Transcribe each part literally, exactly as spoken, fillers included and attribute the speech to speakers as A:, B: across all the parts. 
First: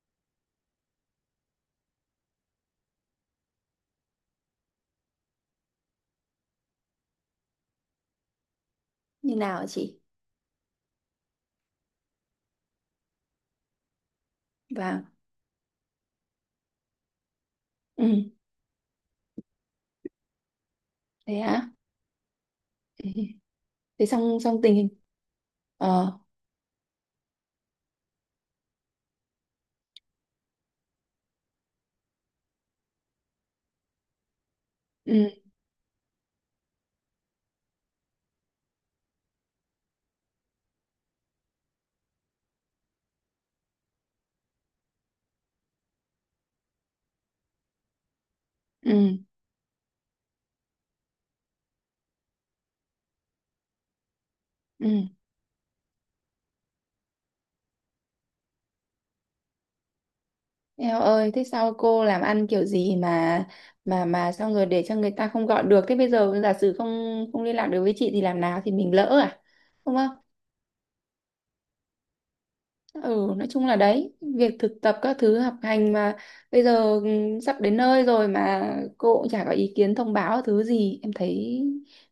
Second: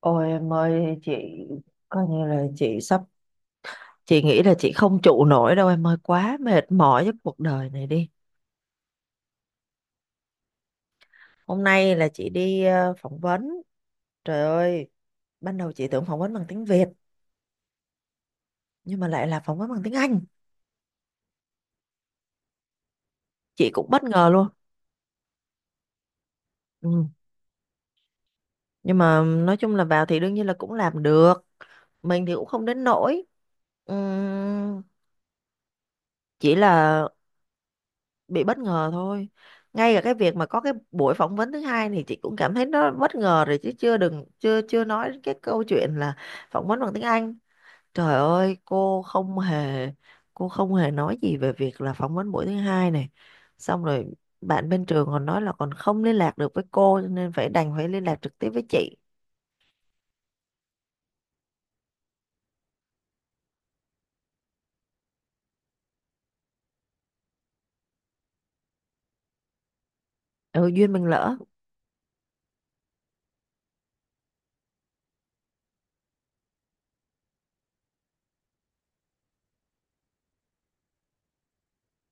A: Ôi em ơi, chị coi như là chị sắp chị nghĩ là chị không trụ nổi đâu, em ơi, quá mệt mỏi với cuộc đời này đi.
B: Như nào hả chị?
A: Hôm nay là chị đi ờ, phỏng vấn. Trời ơi,
B: Vâng.
A: ban đầu chị tưởng phỏng vấn bằng tiếng Việt,
B: Ừ.
A: nhưng mà lại là phỏng vấn bằng tiếng Anh.
B: Thế hả? Ừ.
A: Chị cũng bất
B: Thế,
A: ngờ
B: xong
A: luôn.
B: xong tình hình. ờ
A: Ừ. Nhưng mà nói chung là vào thì đương nhiên là cũng làm được, mình thì cũng không đến nỗi. Ừm,
B: ừ.
A: chỉ là bị bất ngờ thôi. Ngay cả cái việc mà có cái buổi phỏng vấn thứ hai thì chị cũng cảm thấy nó bất ngờ rồi, chứ chưa đừng chưa chưa nói đến cái câu chuyện là phỏng vấn bằng tiếng Anh. Trời ơi,
B: Ừ.
A: cô không hề cô không hề nói gì về việc là phỏng vấn buổi thứ hai này. Xong rồi bạn bên
B: Ừ.
A: trường còn nói là còn không liên lạc được với cô, cho nên phải đành phải liên lạc trực tiếp với chị.
B: Eo ơi, thế sao cô làm ăn kiểu gì mà mà mà sao người để cho người ta không gọi được? Thế bây giờ giả sử không không liên lạc được với chị thì làm nào, thì mình lỡ à? Đúng không?
A: Ừ, duyên mình lỡ.
B: Ừ, nói chung là đấy, việc thực tập các thứ học hành mà bây giờ ừ, sắp đến nơi rồi mà cô cũng chả có ý kiến thông báo thứ gì. Em thấy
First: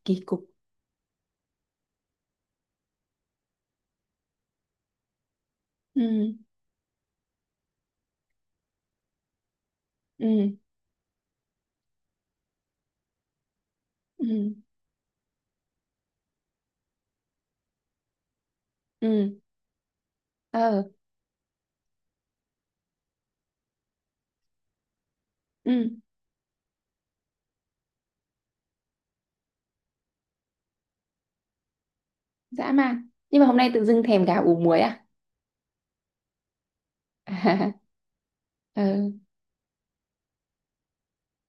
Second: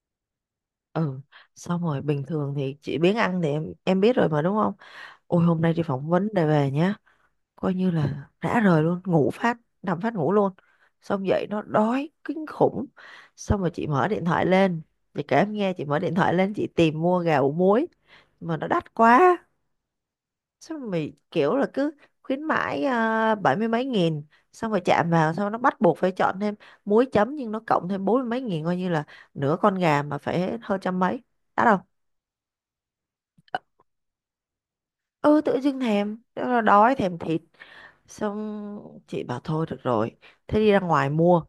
B: kỳ cục.
A: Ừ. Xong rồi bình thường thì chị biếng ăn thì em em biết rồi mà, đúng không? Ôi, hôm nay đi phỏng vấn
B: Ừ.
A: để về nhé, coi như là rã rời luôn, ngủ phát nằm phát ngủ luôn.
B: Ừ.
A: Xong dậy nó đói kinh khủng. Xong rồi chị mở điện thoại
B: Ừ.
A: lên. Chị kể em nghe, chị mở điện thoại lên, chị tìm mua gà ủ muối mà nó đắt
B: Ừ.
A: quá. Xong
B: Ờ.
A: rồi mày kiểu là cứ khuyến mãi à, bảy mươi mấy nghìn. Xong rồi chạm vào xong nó bắt
B: Ừ.
A: buộc phải chọn thêm muối chấm, nhưng nó cộng thêm bốn mươi mấy nghìn, coi như là nửa con gà mà phải hơn trăm mấy. Đắt không?
B: Dã man, nhưng mà hôm nay tự dưng thèm gà ủ muối à?
A: Ừ, tự dưng thèm, đói thèm thịt. Xong
B: Ừ.
A: chị bảo thôi được rồi, thế đi ra ngoài mua.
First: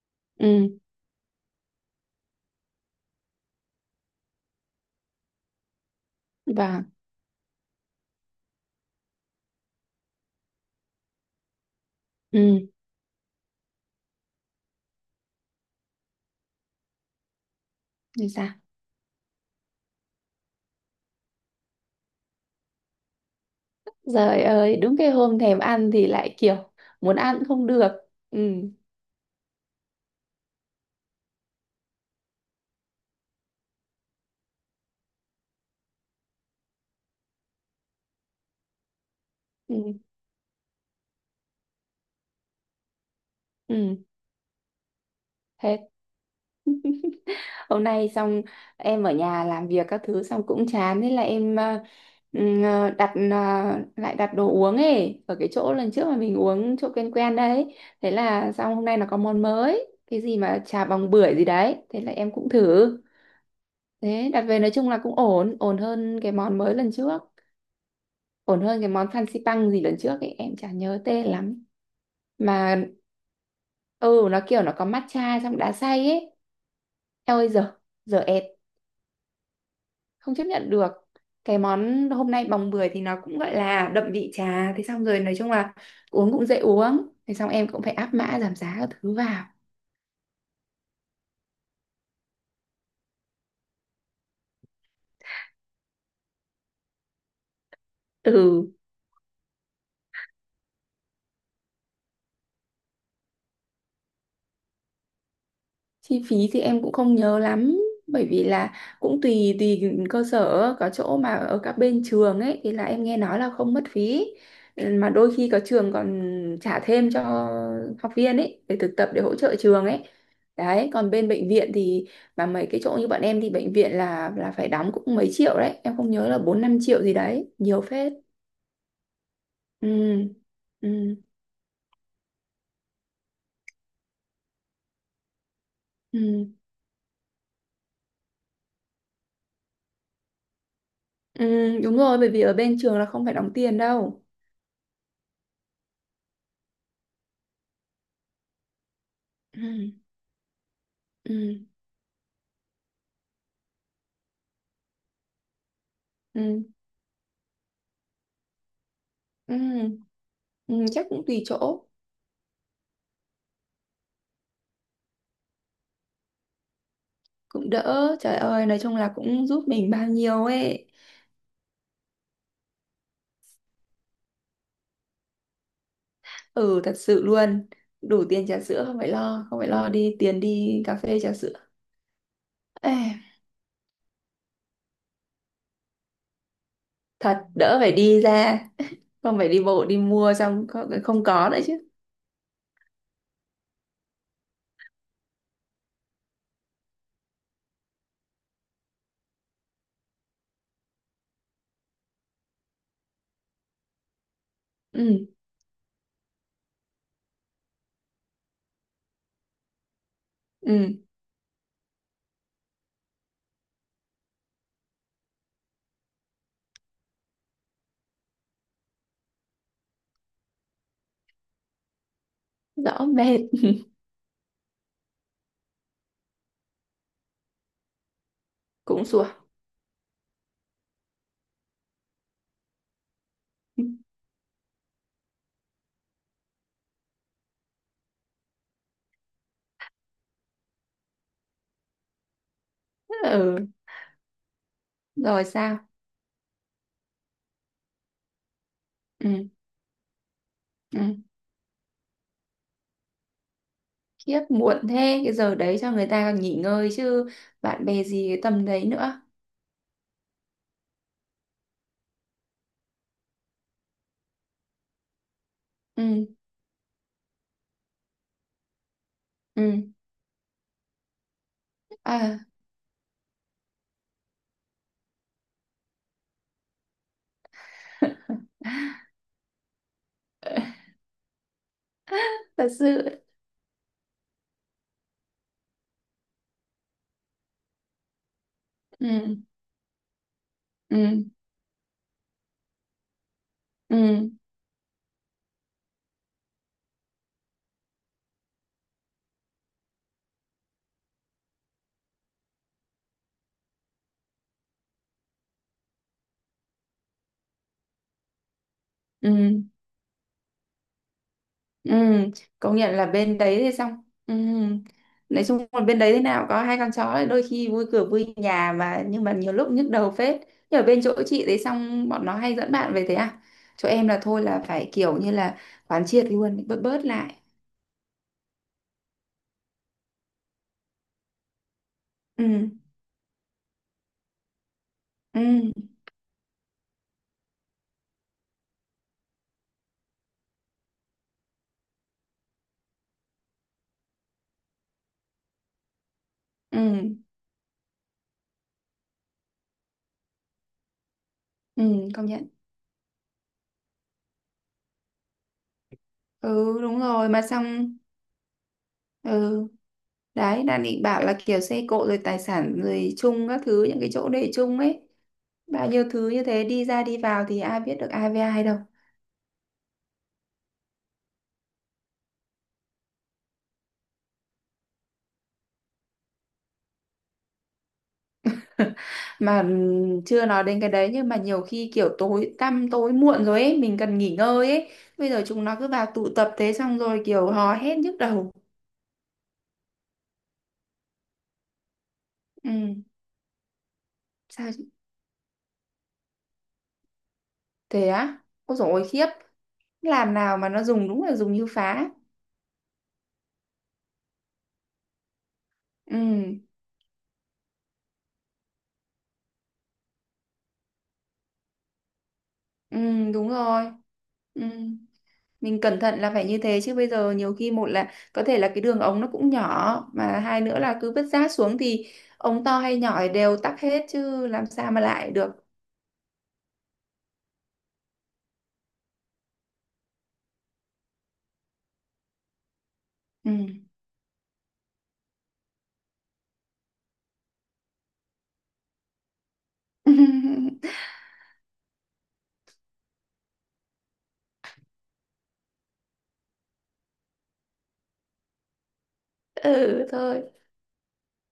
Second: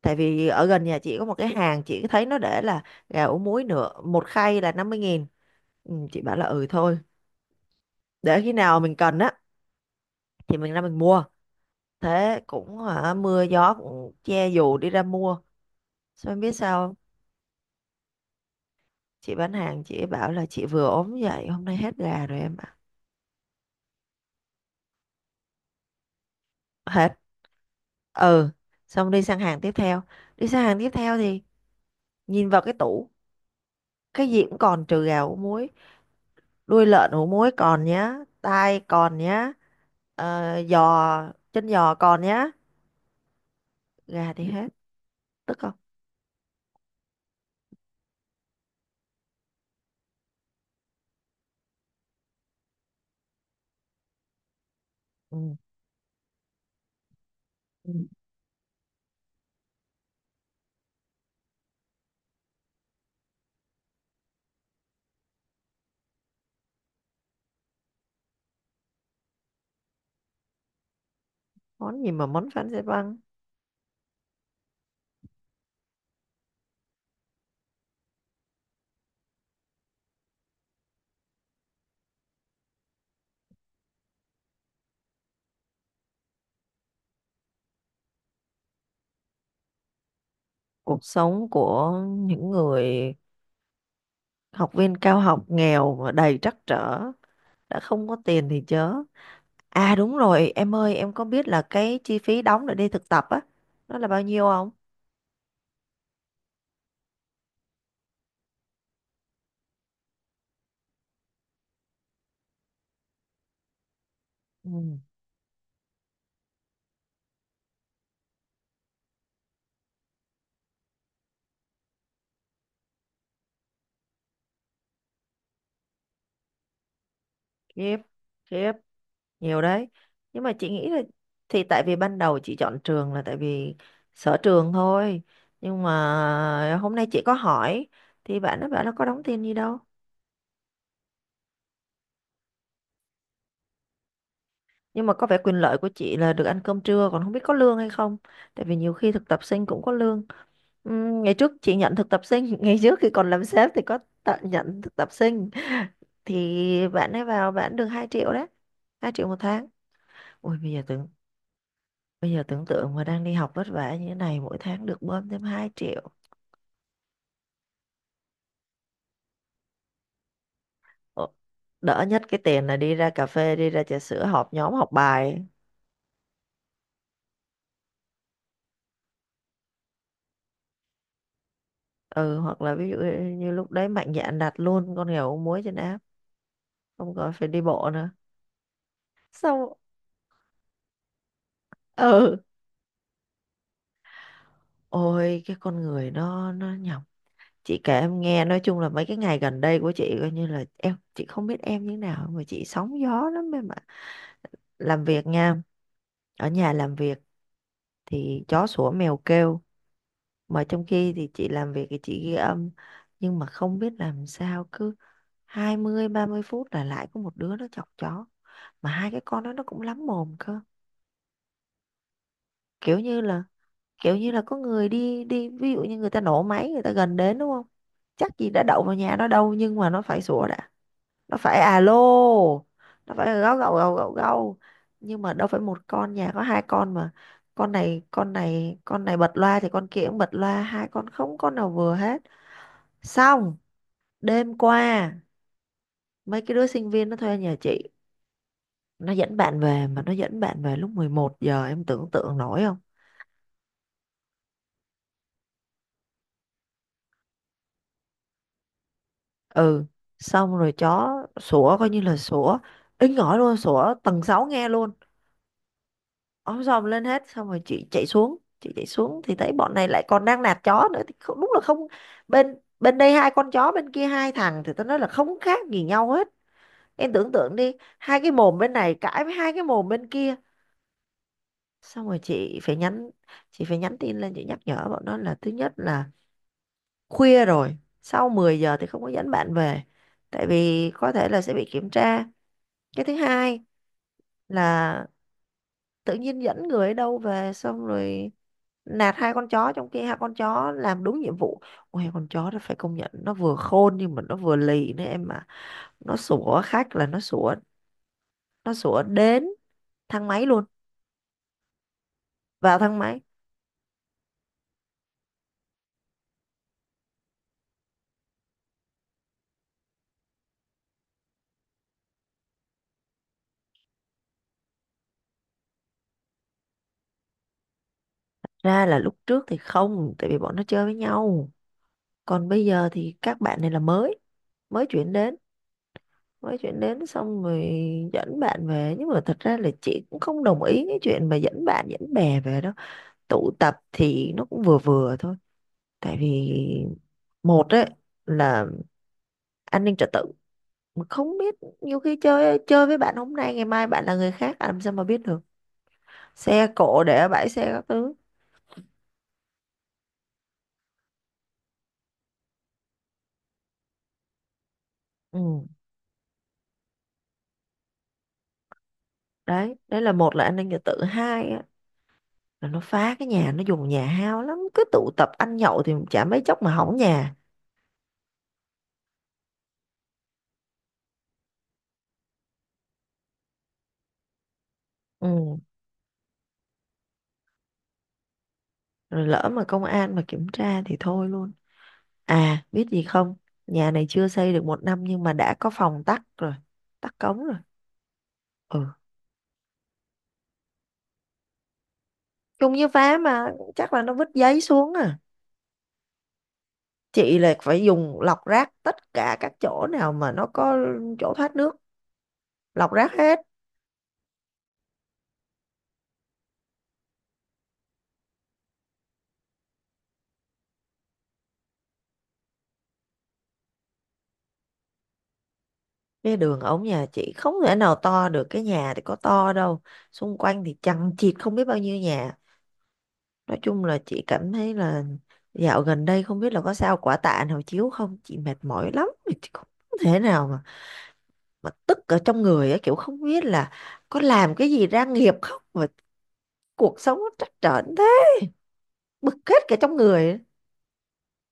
A: Tại vì ở
B: Ừ.
A: gần nhà chị có một cái hàng, chị thấy nó để là gà ủ muối nửa một khay là năm mươi nghìn. Ừ, chị bảo là ừ
B: Và.
A: thôi, để khi nào mình cần á thì mình ra mình mua. Thế
B: Ừ.
A: cũng hả, mưa gió cũng che dù đi ra mua. Sao em biết sao không?
B: Như sao?
A: Chị bán hàng chị ấy bảo là chị vừa ốm dậy, hôm nay hết gà rồi em ạ.
B: Trời ơi, đúng cái hôm thèm ăn thì lại kiểu
A: Hết.
B: muốn ăn cũng không được. Ừ.
A: Ừ. Xong đi sang hàng tiếp theo. Đi sang hàng tiếp theo thì nhìn vào cái tủ. Cái gì cũng còn, trừ gà ủ muối. Đuôi lợn ủ muối còn nhá. Tai còn nhá.
B: Ừ.
A: Ờ, giò chân giò còn nhá.
B: Ừ.
A: Gà thì hết. Tức không?
B: Thế hôm nay xong, em ở nhà làm việc các thứ xong cũng chán, thế là em ờ, ừ, ờ, đặt ờ, lại đặt đồ uống ấy ở cái
A: Ừ.
B: chỗ lần trước mà mình uống, chỗ quen quen đấy.
A: Ừ.
B: Thế là xong, hôm nay nó có món mới cái gì mà trà bòng bưởi gì đấy, thế là em cũng thử. Thế đặt về nói chung là cũng ổn, ổn hơn cái món mới lần trước, ổn hơn cái món fancy pang gì lần trước ấy, em chả nhớ tên lắm.
A: Món gì mà món Phan Xe
B: Mà
A: băng.
B: ừ nó kiểu nó có matcha trong đá xay ấy. Eo ơi giờ, giờ ẹt, không chấp nhận được. Cái món hôm nay bồng bưởi thì nó cũng gọi là đậm vị trà, thế xong rồi nói chung là uống cũng dễ uống, thế xong em cũng phải áp mã giảm giá các thứ vào.
A: Cuộc sống của những người học viên cao học nghèo mà đầy trắc trở, đã không có tiền thì
B: Ừ.
A: chớ. À đúng rồi em ơi, em có biết là cái chi phí đóng để đi thực tập á, nó là bao nhiêu không?
B: Chi phí thì em cũng không nhớ lắm, bởi vì là cũng tùy tùy cơ sở. Có chỗ mà ở các bên trường ấy thì là em nghe nói là không mất phí.
A: Ừ.
B: Ừ, mà đôi khi có trường còn trả thêm cho học viên ấy để thực tập, để hỗ trợ trường ấy. Đấy, còn bên bệnh viện thì, mà mấy cái chỗ như bọn em thì bệnh viện là là phải đóng cũng mấy triệu đấy, em không nhớ là bốn năm triệu gì đấy, nhiều
A: Khiếp.
B: phết.
A: Khiếp. Nhiều đấy.
B: Ừ.
A: Nhưng mà chị nghĩ là,
B: Ừ.
A: thì tại vì ban đầu chị chọn trường là tại vì sở trường thôi, nhưng
B: Ừ.
A: mà hôm nay chị có hỏi thì bạn nó bảo nó có đóng tiền gì đâu.
B: Ừ, đúng rồi, bởi vì ở bên trường là không phải đóng tiền đâu.
A: Nhưng mà có vẻ quyền lợi của chị là được ăn cơm trưa, còn không biết có lương hay không, tại vì nhiều khi thực tập sinh cũng có
B: Ừ.
A: lương. Ừm, ngày
B: Ừ.
A: trước chị nhận thực tập sinh ngày trước khi còn làm sếp thì có tận nhận thực tập sinh,
B: Ừ.
A: thì bạn ấy vào bạn được hai triệu đấy, hai triệu một tháng.
B: Ừ.
A: Ui bây giờ
B: Ừ, chắc
A: tưởng,
B: cũng tùy chỗ.
A: bây giờ tưởng tượng mà đang đi học vất vả như thế này, mỗi tháng được bơm thêm hai triệu.
B: Cũng đỡ, trời ơi nói chung là cũng giúp mình bao nhiêu ấy.
A: Ờ, Đỡ nhất cái tiền là đi ra cà phê, đi ra trà sữa họp nhóm học bài ấy.
B: Ừ, thật sự luôn. Đủ tiền trà sữa, không phải lo, không phải lo đi tiền đi cà phê trà sữa.
A: Ừ, hoặc là ví
B: Ê,
A: dụ như lúc đấy mạnh dạn đặt luôn con nghèo muối trên app, không còn
B: thật
A: phải đi
B: đỡ
A: bộ
B: phải
A: nữa.
B: đi ra, không phải đi
A: Xong,
B: bộ đi mua, xong không, không có nữa chứ.
A: ừ, ôi, cái con người nó nó nhọc. Chị kể em nghe, nói chung là mấy cái ngày gần đây của chị coi như là, em chị không biết em như thế nào mà chị sóng gió lắm em ạ. Làm
B: Ừ.
A: việc nha, ở nhà làm việc thì chó sủa mèo kêu, mà trong
B: Ừ.
A: khi thì chị làm việc thì chị ghi âm, nhưng mà không biết làm sao cứ hai mươi ba mươi phút là lại có một đứa nó chọc chó, mà hai cái con đó nó cũng lắm mồm cơ. Kiểu
B: Rõ
A: như
B: mệt.
A: là kiểu như là có người đi đi, ví dụ như người ta nổ máy, người ta gần đến, đúng không, chắc gì đã đậu vào
B: Cũng
A: nhà
B: sủa.
A: nó đâu nhưng mà nó phải sủa đã. Nó phải alo, nó phải gâu gâu gâu gâu gâu. Nhưng mà đâu phải một con, nhà có hai con mà, con này con này con này bật loa thì con kia cũng bật loa, hai con không con nào vừa hết. Xong,
B: Ừ.
A: đêm qua
B: Rồi sao?
A: mấy cái đứa sinh viên nó thuê nhà chị, nó dẫn
B: Ừ.
A: bạn về, mà nó dẫn bạn về lúc
B: Ừ.
A: mười một giờ, em tưởng tượng nổi không?
B: Khiếp, muộn thế, cái giờ đấy cho người ta còn nghỉ ngơi chứ, bạn bè gì cái tầm đấy nữa.
A: Ừ, xong rồi chó sủa coi như là sủa inh ỏi luôn, sủa tầng sáu nghe luôn.
B: Ừ.
A: Ôm dòm lên hết, xong rồi chị chạy xuống, chị chạy xuống thì thấy bọn này
B: Ừ.
A: lại còn đang nạt chó nữa thì không, đúng là không.
B: À.
A: Bên bên đây hai con chó, bên kia hai thằng thì tao nói là không khác gì nhau hết. Em tưởng tượng đi, hai cái mồm bên này cãi với hai cái mồm bên kia. Xong rồi chị
B: Thật
A: phải
B: sự.
A: nhắn chị phải nhắn tin lên, chị nhắc nhở bọn nó là thứ nhất là khuya rồi, sau mười giờ thì không có dẫn
B: Ừ.
A: bạn về, tại vì có
B: Ừ.
A: thể là sẽ bị kiểm tra. Cái thứ hai
B: Ừ.
A: là tự nhiên dẫn người ở đâu về, xong rồi nạt hai con chó trong khi hai con chó làm đúng nhiệm vụ. Ôi con chó nó phải công nhận nó vừa khôn nhưng mà nó vừa lì nữa em mà, nó sủa khách là nó sủa, nó sủa đến
B: Ừ.
A: thang máy luôn,
B: Ừ. Công
A: vào
B: nhận
A: thang
B: là
A: máy.
B: bên đấy thì xong. Ừ. Nói chung là bên đấy thế nào có hai con chó thì đôi khi vui cửa vui nhà mà, nhưng mà nhiều lúc nhức đầu phết. Nhưng ở bên chỗ chị đấy xong bọn nó hay dẫn bạn về thế à? Chỗ em là thôi là phải kiểu như là quán triệt luôn, bớt bớt lại.
A: Ra là lúc trước thì không, tại vì bọn nó chơi với nhau, còn bây
B: Ừ.
A: giờ thì các bạn này là mới mới chuyển đến
B: Ừ.
A: mới chuyển đến xong rồi dẫn bạn về. Nhưng mà thật ra là chị cũng không đồng ý cái chuyện mà dẫn bạn dẫn bè về đâu, tụ tập thì nó cũng vừa vừa thôi. Tại vì
B: Ừ.
A: một ấy là an ninh trật tự, mà không biết, nhiều
B: Ừ.
A: khi
B: Công nhận.
A: chơi chơi với bạn hôm nay, ngày mai bạn là người khác, làm sao mà biết được, xe
B: Ừ, đúng
A: cộ để ở
B: rồi. Mà
A: bãi xe các
B: xong.
A: thứ.
B: Ừ, đấy, đang định bảo là kiểu xe cộ rồi tài sản rồi chung các thứ, những cái chỗ để chung ấy,
A: Ừ
B: bao nhiêu thứ như thế đi ra đi vào thì ai biết được ai với ai đâu.
A: đấy, đấy là một là an ninh trật tự, hai là nó phá cái nhà, nó dùng nhà hao lắm, cứ tụ tập ăn nhậu thì chả mấy chốc mà hỏng nhà.
B: Mà ừm, chưa nói đến cái đấy nhưng mà nhiều khi kiểu tối tăm tối muộn rồi ấy, mình cần nghỉ ngơi ấy. Bây giờ
A: Ừ.
B: chúng nó cứ vào tụ tập, thế xong rồi kiểu hò hét nhức đầu.
A: Rồi lỡ mà công an mà kiểm tra thì thôi luôn. À
B: Ừ.
A: biết gì không, nhà này chưa xây được
B: sao
A: một
B: chứ-
A: năm nhưng mà đã có phòng tắc rồi, tắc cống rồi.
B: Thế á? Ôi dồi
A: Ừ,
B: ôi, khiếp. Làm nào mà nó dùng, đúng là dùng như phá.
A: chung như phá mà, chắc là nó vứt giấy xuống à.
B: Ừ.
A: Chị là phải dùng lọc rác tất cả các chỗ nào mà nó có chỗ thoát nước, lọc
B: Ừ,
A: rác hết.
B: đúng rồi. Ừ, mình cẩn thận là phải như thế chứ, bây giờ nhiều khi, một là có thể là cái đường ống nó cũng nhỏ, mà hai nữa là cứ vứt rác xuống thì ống to hay nhỏ thì đều tắc hết chứ làm sao mà lại được.
A: Cái đường ống nhà chị không thể nào to được, cái nhà thì có to đâu, xung quanh thì chằng chịt không biết bao nhiêu nhà.
B: Ừ.
A: Nói chung là chị cảm thấy là dạo gần đây không biết là có sao quả tạ nào chiếu không, chị mệt mỏi lắm, chị không thể nào mà mà tức ở trong người á, kiểu không biết là có làm cái gì ra nghiệp không mà cuộc sống nó trắc trở thế, bực hết cả trong
B: Ừ,
A: người á.
B: thôi.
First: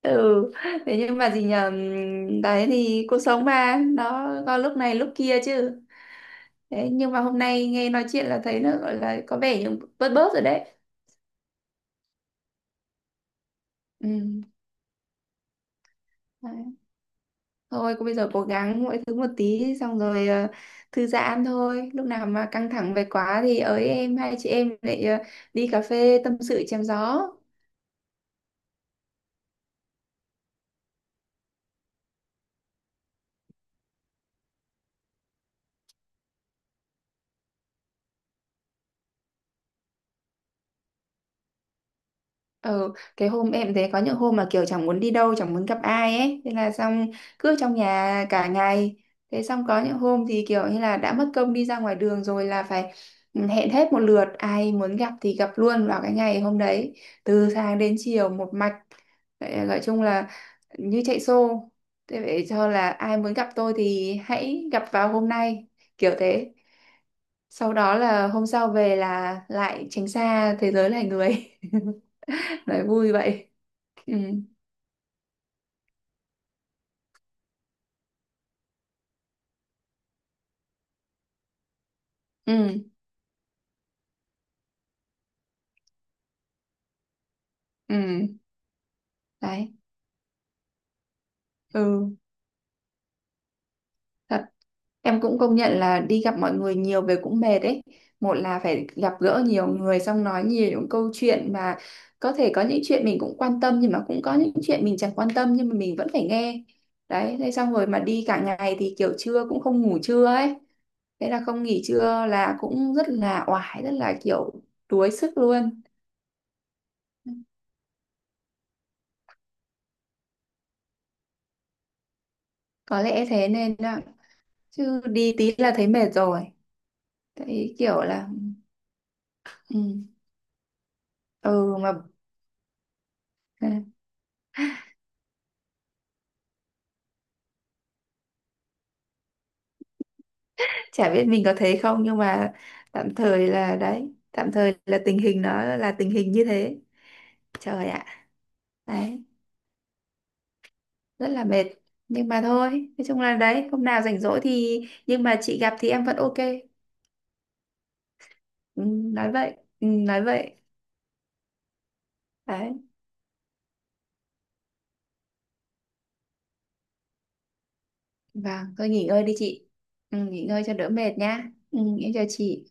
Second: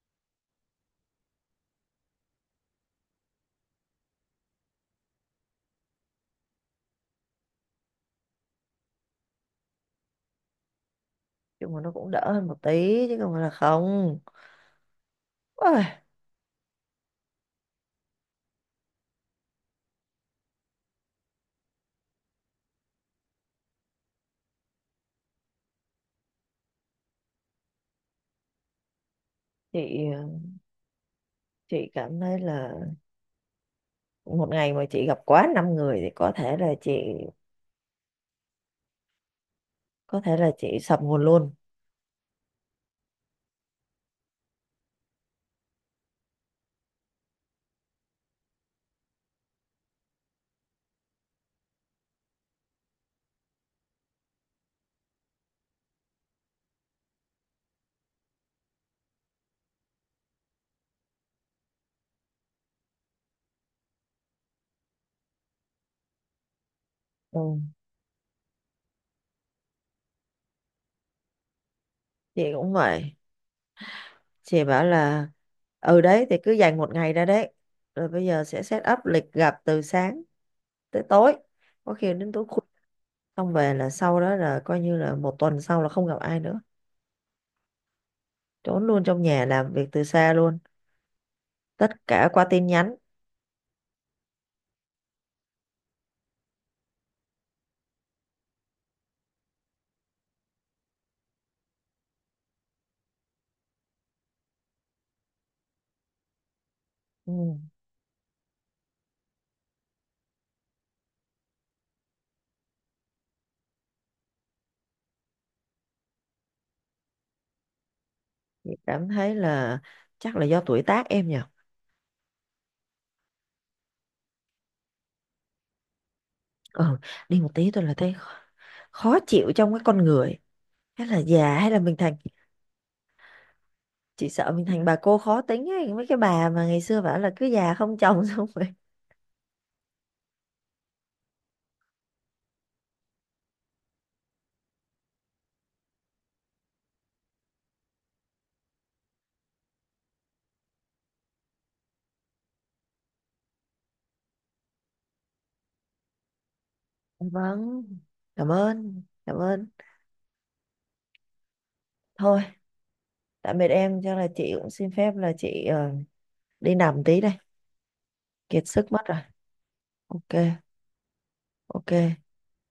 B: Ừ, thế nhưng mà gì nhờ ừm, đấy thì cuộc sống mà nó có lúc này lúc kia chứ. Đấy nhưng mà hôm nay nghe nói chuyện là thấy nó gọi là có vẻ như bớt bớt rồi đấy.
A: Nhưng mà nó cũng đỡ hơn một tí chứ không phải là không.
B: Ừ.
A: Ôi,
B: Thôi cô bây giờ cố gắng mỗi thứ một tí, xong rồi ờ, thư giãn thôi. Lúc nào mà căng thẳng về quá thì ới em, hai chị em lại ờ, đi cà phê tâm sự chém gió.
A: chị chị cảm thấy là một ngày mà chị gặp quá năm người thì có thể là chị có thể là chị sập nguồn luôn.
B: Ừ, cái hôm em thấy có những hôm mà kiểu chẳng muốn đi đâu, chẳng muốn gặp ai ấy, thế là xong cứ trong nhà cả ngày. Thế xong có những hôm thì kiểu như là đã mất công đi ra ngoài đường rồi là phải ừ, hẹn hết một lượt, ai muốn gặp thì gặp luôn vào cái ngày hôm đấy, từ sáng đến chiều một mạch. Vậy, gọi chung là như chạy xô. Thế vậy cho là ai muốn gặp tôi thì hãy gặp vào hôm nay, kiểu thế.
A: Ừ,
B: Sau đó là hôm sau về là lại tránh xa thế giới loài người.
A: chị cũng
B: Nói
A: vậy.
B: vui vậy. Ừ.
A: Chị bảo là, ừ đấy, thì cứ dành một ngày ra đấy rồi bây giờ sẽ set up lịch gặp từ sáng tới tối, có khi đến tối khuya,
B: Ừ.
A: xong về là sau đó là coi như là một tuần sau là không gặp ai nữa,
B: Ừ.
A: trốn luôn trong nhà, làm
B: Đấy.
A: việc từ xa luôn, tất
B: Ừ.
A: cả qua tin nhắn.
B: Thật. Em cũng công nhận là đi gặp mọi người nhiều về cũng mệt đấy. Một là phải gặp gỡ nhiều người, xong nói nhiều những câu chuyện mà có thể có những chuyện mình cũng quan tâm nhưng mà cũng có những chuyện mình chẳng quan tâm nhưng mà mình vẫn phải nghe.
A: Ừ.
B: Đấy, thế xong rồi mà đi cả ngày thì kiểu trưa cũng không ngủ trưa ấy. Thế là không nghỉ trưa là cũng rất là oải, rất là kiểu đuối sức luôn.
A: Chị cảm thấy là chắc là do tuổi tác em nhỉ.
B: Có lẽ thế nên ạ. Chứ đi tí là thấy mệt rồi.
A: Ừ, đi một tí
B: Thấy
A: thôi là
B: kiểu
A: thấy
B: là
A: khó khó chịu trong cái
B: ừ,
A: con người, hay là già, hay
B: ừ
A: là mình
B: mà.
A: thành, chị sợ mình thành bà cô khó tính ấy, mấy cái bà mà ngày xưa bảo là cứ già không chồng xong rồi.
B: Chả biết mình có thấy không nhưng mà tạm thời là đấy, tạm thời là tình hình nó là tình hình như thế. Trời ạ. Đấy, rất là mệt, nhưng mà thôi, nói chung là đấy, hôm nào rảnh rỗi thì, nhưng mà chị gặp thì em vẫn ok.
A: Vâng, cảm
B: Ừ,
A: ơn,
B: nói
A: cảm
B: vậy,
A: ơn.
B: ừ, nói vậy.
A: Thôi,
B: Đấy.
A: tạm biệt em, chắc là chị cũng xin phép là chị ờ, đi nằm tí đây, kiệt
B: Vâng, thôi
A: sức mất
B: nghỉ
A: rồi.
B: ngơi đi chị. Ừ,
A: Ok,
B: nghỉ ngơi cho đỡ mệt nhá. Ừ,
A: ok.
B: em chào chị.